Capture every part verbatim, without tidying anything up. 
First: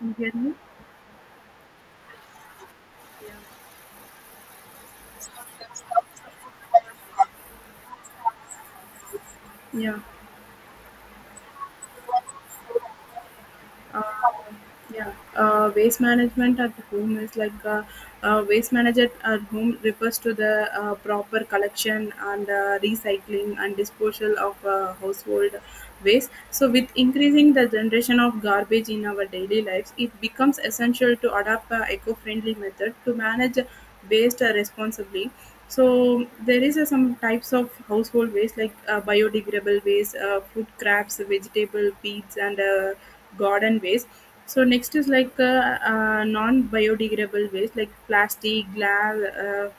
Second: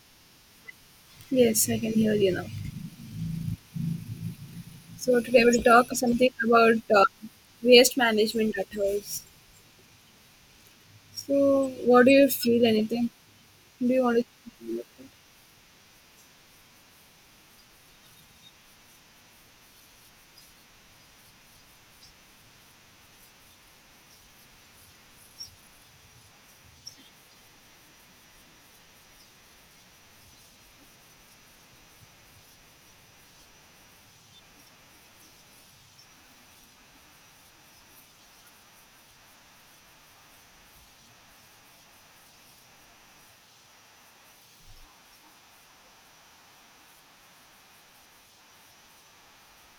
You hear me? Yes, I can hear you now. Yeah. So today we'll talk something about uh, waste management at house. Yeah. So what do you feel anything? Do you Uh, want to? yeah, uh, waste management at home is like uh, uh, waste management at home refers to the uh, proper collection and uh, recycling and disposal of uh, household waste. So, with increasing the generation of garbage in our daily lives, it becomes essential to adopt a eco-friendly method to manage waste uh, responsibly. So there is uh, some types of household waste like uh, biodegradable waste, uh, food scraps, vegetable peels, and uh, garden waste. So next is like uh, uh, non-biodegradable waste like plastic, glass, uh,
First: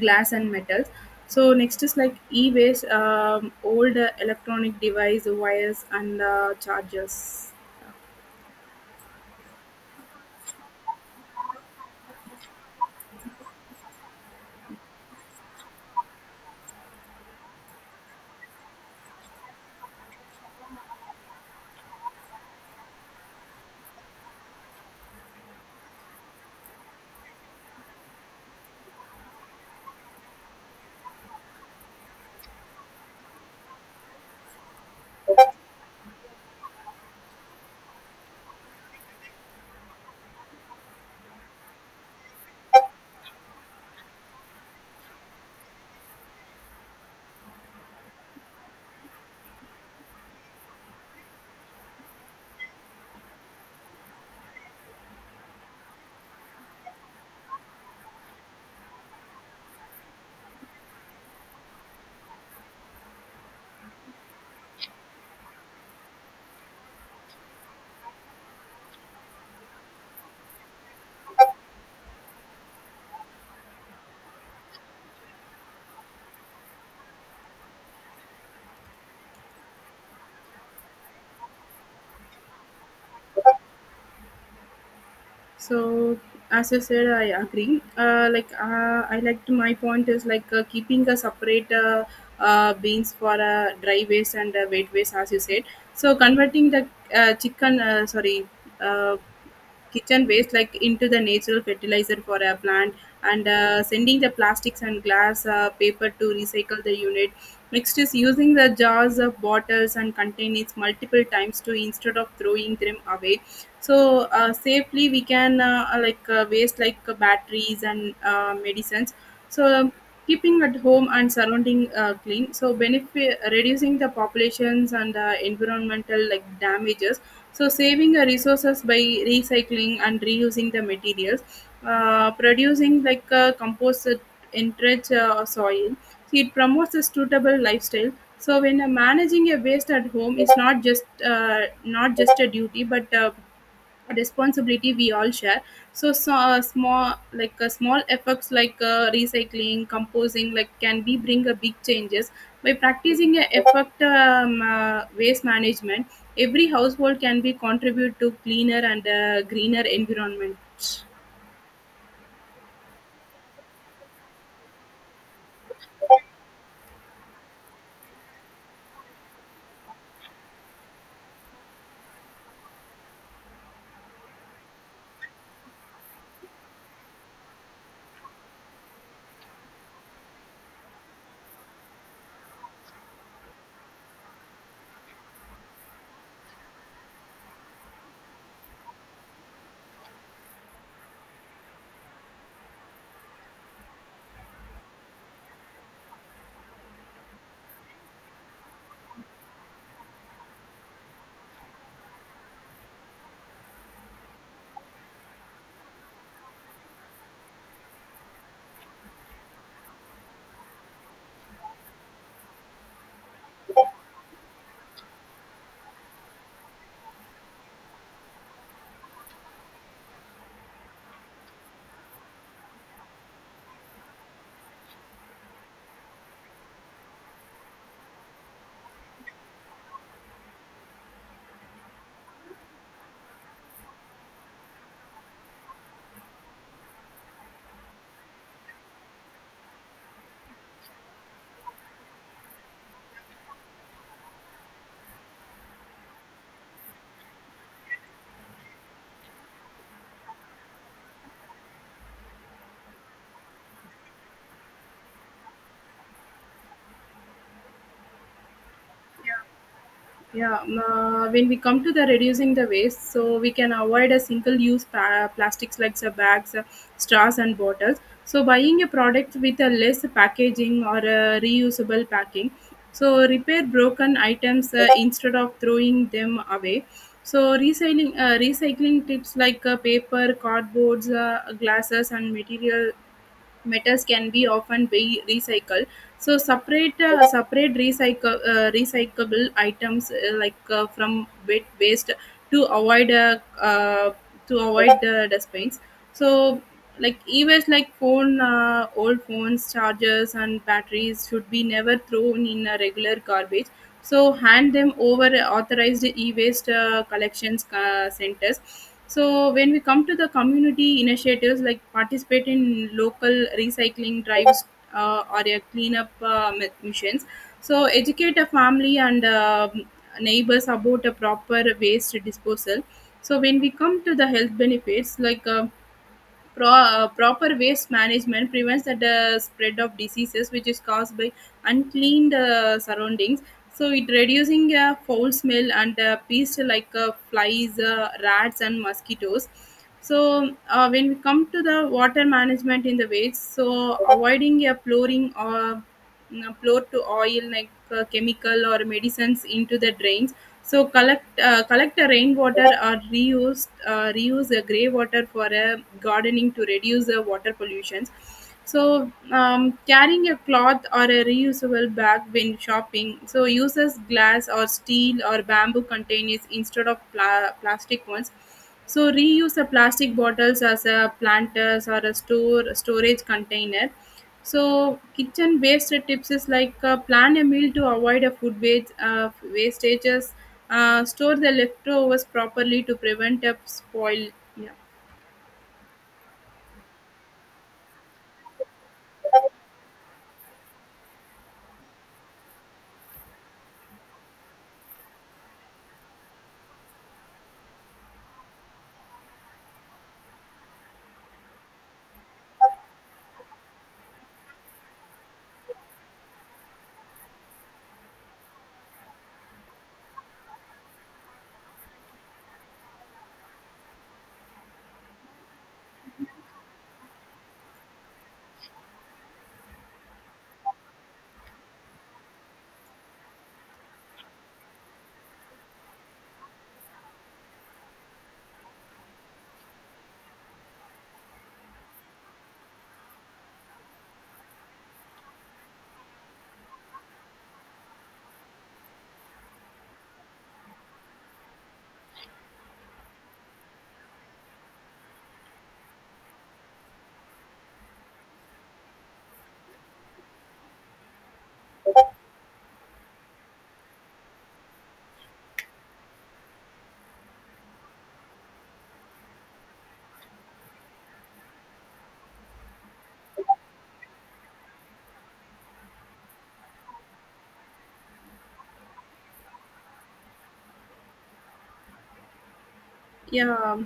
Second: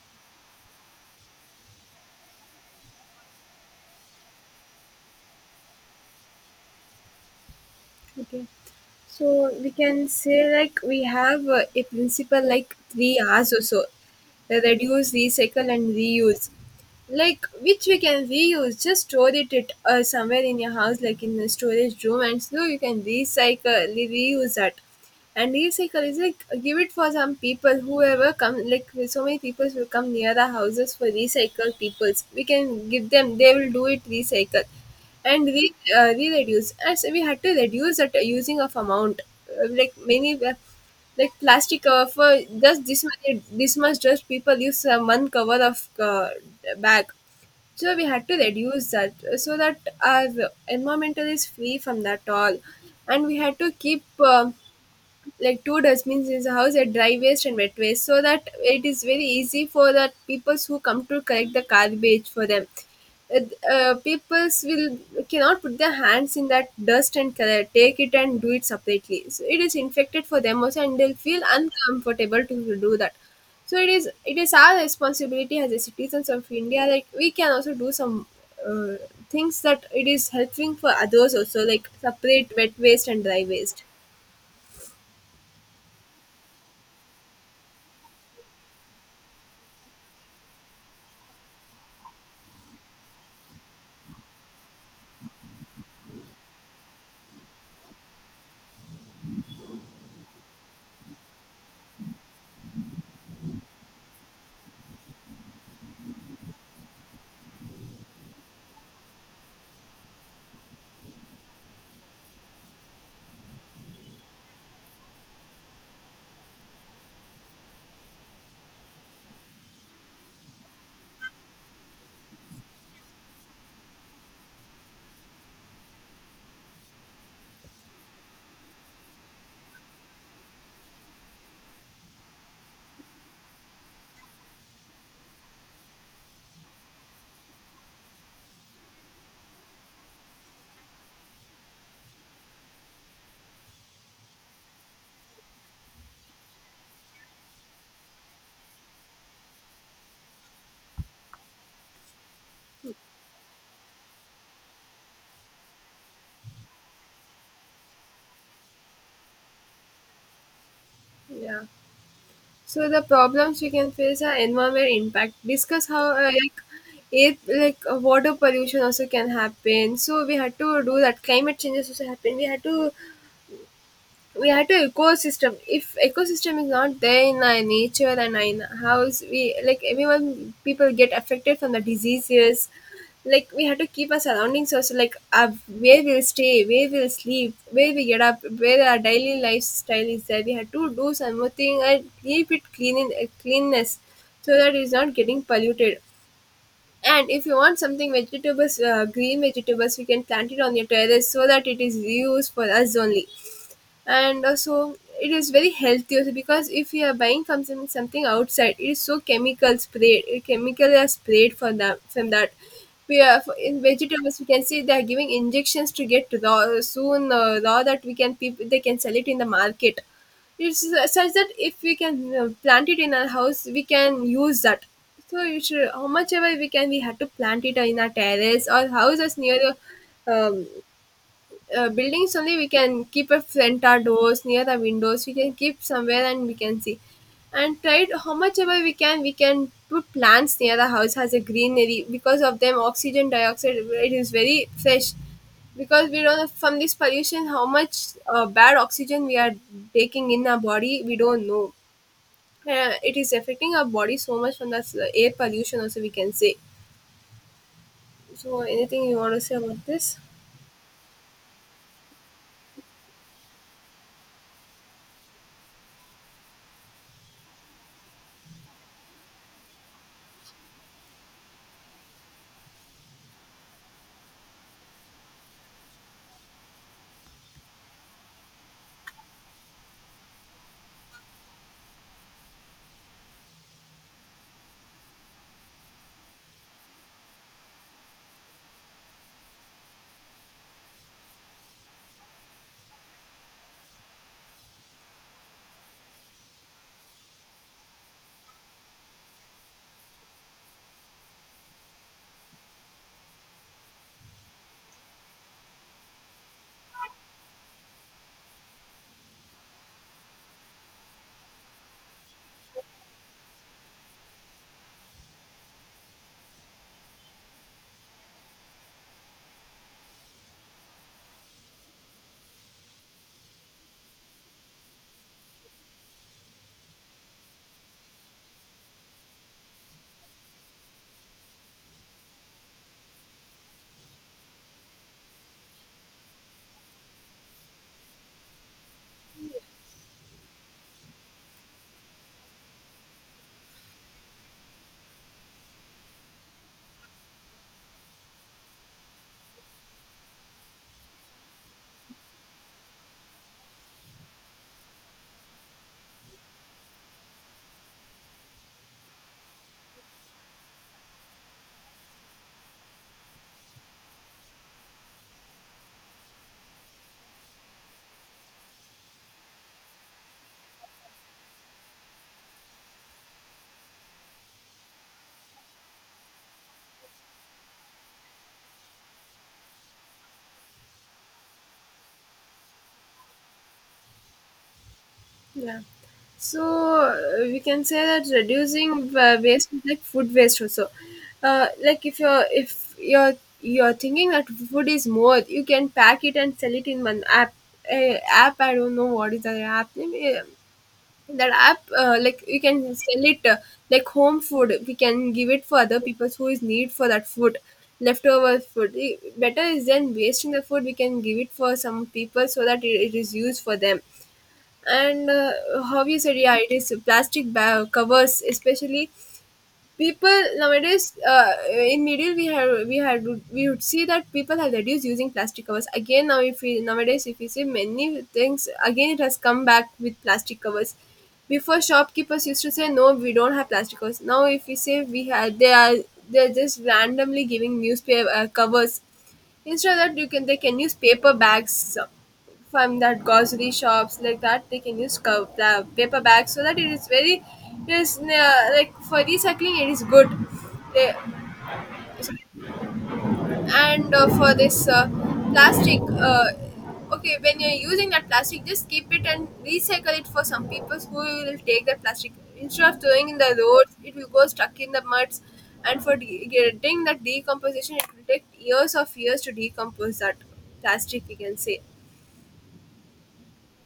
glass and metals. So next is like e-waste, um, old uh, electronic device, wires and uh, chargers. Okay. So we can say like we have uh, a principle like three R's or so. Reduce, recycle and reuse. Like which we can reuse, just store it, it uh, somewhere in your house, like in a storage room, and so you can recycle, re- reuse that. And recycle is like give it for some people, whoever come, like so many people will come near the houses for recycle peoples. We can give them, they will do it recycle and we uh, we reduce as we had to reduce that using of amount. Uh, like many uh, like plastic cover for just this much, this much, just people use uh, one cover of uh, bag, so we had to reduce that uh, so that our environmental is free from that all, and we had to keep uh, like two dustbins in the house at dry waste and wet waste so that it is very easy for the people who come to collect the garbage for them. uh, uh, Peoples will cannot put their hands in that dust and color, take it and do it separately, so it is infected for them also and they'll feel uncomfortable to do that. So it is it is our responsibility as a citizens of india, like we can also do some uh, things that it is helping for others also, like separate wet waste and dry waste. So as I said, I agree. Uh, like uh, I like to, my point is like uh, keeping a separate uh, uh, beans for uh, dry waste and uh, wet waste, as you said. So converting the uh, chicken, uh, sorry, uh, kitchen waste like into the natural fertilizer for a plant, and uh, sending the plastics and glass uh, paper to recycle the unit. Next is using the jars of bottles and containers multiple times to instead of throwing them away. So uh, safely we can uh, uh, like uh, waste like uh, batteries and uh, medicines. So um, keeping at home and surrounding uh, clean so benefit reducing the populations and uh, environmental like damages. So saving your resources by recycling and reusing the materials, uh, producing like a composite enriched uh, soil. So it promotes a suitable lifestyle. So when uh, managing a waste at home is not just uh, not just a duty but a a responsibility we all share. So, so uh, small like uh, small efforts like uh, recycling composing like can be bring a big changes by practicing a effect um, uh, waste management. Every household can be contribute to cleaner and uh, greener environment. Yeah. So the problems we can face are environment impact. Discuss how uh, like it like uh, water pollution also can happen. So we had to do that. Climate changes also happen. We had to we had to ecosystem, if ecosystem is not there in our nature and in house, we like everyone people get affected from the diseases. Like we have to keep our surroundings also like uh, where we'll stay, where we'll sleep, where we get up, where our daily lifestyle is there, we have to do something and keep it clean in uh, cleanness, so that it's not getting polluted. And if you want something vegetables, uh, green vegetables, we can plant it on your terrace so that it is used for us only. And also it is very healthy also, because if you are buying something, something outside, it is so chemical sprayed, uh, chemical are sprayed for that. From that, we are for- in vegetables we can see they are giving injections to get raw soon, uh, raw that we can people they can sell it in the market. It's su- such that if we can uh, plant it in our house we can use that. So you should, how much ever we can, we have to plant it in our terrace or house is near the um, uh, buildings only. We can keep a front our doors, near the windows we can keep somewhere and we can see. And tried how much ever we can, we can put plants near the house as a greenery, because of them oxygen dioxide it is very fresh. Because we don't know from this pollution how much uh, bad oxygen we are taking in our body, we don't know. Uh, it is affecting our body so much. From the s- air pollution also we can say. So anything you want to say about this? yeah um, uh, when we come to the reducing the waste, so we can avoid a single use pa- plastics like the bags, uh, straws and bottles. So buying a product with a less packaging or a reusable packing. So repair broken items uh, instead of throwing them away. So recycling uh, recycling tips like uh, paper cardboards, uh, glasses and material metals can be often be recycled. So separate uh, separate recycle uh, recyclable items uh, like uh, from wet waste to avoid uh, uh, to avoid the dustbins. So like e-waste like phone uh, old phones, chargers and batteries should be never thrown in a regular garbage. So hand them over authorized e-waste uh, collections uh, centers. So when we come to the community initiatives like participate in local recycling drives, uh, or a cleanup uh, mi- missions. So educate a family and uh, neighbors about a proper waste disposal. So when we come to the health benefits like uh, Pro, uh, proper waste management prevents the uh, spread of diseases which is caused by uncleaned uh, surroundings. So it reducing uh, foul smell and uh, pests like uh, flies, uh, rats and mosquitoes. So uh, when we come to the water management in the waste, so avoiding a pouring or uh, pour to oil like uh, chemical or medicines into the drains. So collect uh, collect the rainwater or reuse uh, reuse the grey water for uh, gardening to reduce the water pollution. So um, carrying a cloth or a reusable bag when shopping. So uses glass or steel or bamboo containers instead of pla- plastic ones. So reuse the plastic bottles as a planters or a store storage container. So kitchen waste tips is like uh, plan a meal to avoid a food waste uh, wastages. Uh, store the leftovers properly to prevent a spoil. Yeah, Yeah. So uh, we can say that reducing uh, waste is like food waste also. Uh, like if you're if you're you're thinking that food is more, you can pack it and sell it in one app. A app, I don't know what is that app name. Eh, that app uh, like you can sell it uh, like home food. We can give it for other people who is need for that food, leftover food. Eh, better is than wasting the food. We can give it for some people so that it, it is used for them. And uh, how you said, yeah, it is plastic bag covers especially. People nowadays, uh, in media, we have we had we would see that people have reduced using plastic covers. Again now, if we nowadays if we see many things again, it has come back with plastic covers. Before, shopkeepers used to say no, we don't have plastic covers. Now if we say we had, they are they're just randomly giving newspaper uh, covers. Instead of that, you can, they can use paper bags uh, from that grocery shops, like that they can use co- pla- paper bags so that it is very, it is uh, like for recycling it is good. They, and uh, for this uh, plastic uh, okay, when you're using that plastic, just keep it and recycle it for some people who will take that plastic, instead of throwing in the roads it will go stuck in the muds. And for de- getting that decomposition, it will take years of years to decompose that plastic, we can say. yeah.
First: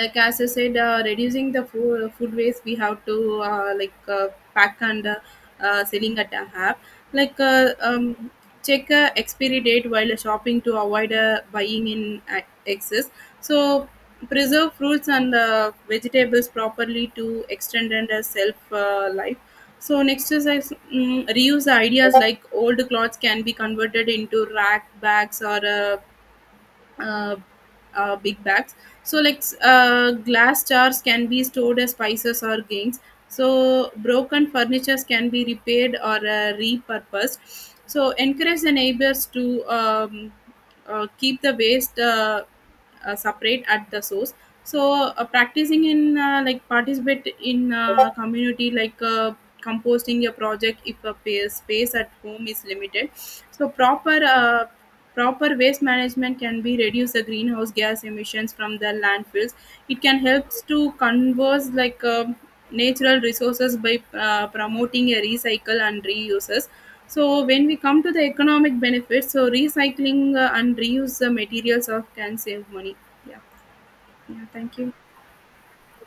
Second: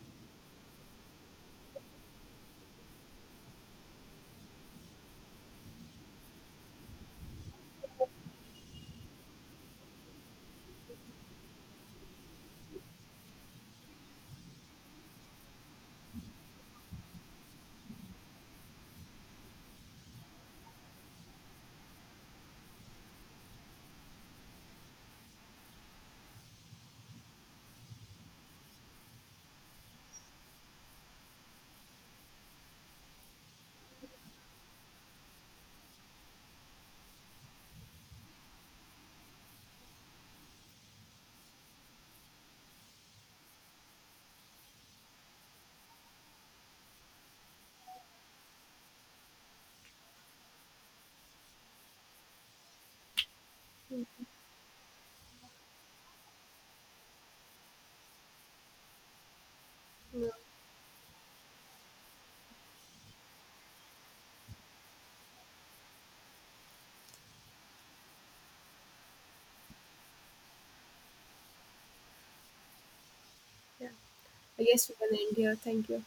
Like as I said, uh, reducing the food, food waste, we have to uh, like uh, pack and uh, uh, selling at a app, like uh, um, check uh, expiry date while shopping to avoid uh, buying in uh, excess. So preserve fruits and uh, vegetables properly to extend and uh, self uh, life. So next is I s- mm reuse ideas like old clothes can be converted into rack bags or uh, uh, uh, big bags. So like s- uh, glass jars can be stored as spices or gains. So broken furnitures can be repaired or uh, repurposed. So encourage the neighbors to um, uh, keep the waste uh, uh, separate at the source. So uh, practicing in uh, like participate in uh, community like uh, composting your project if a pa- space at home is limited. So proper uh, Proper waste management can be reduce the greenhouse gas emissions from the landfills. It can Yeah. helps to converse like um natural resources by uh, promoting a recycle and reuses. So when we come to the economic benefits, so recycling uh, and reuse the materials of can save money. Yeah, yeah. I Thank guess you. we can end here. Thank you.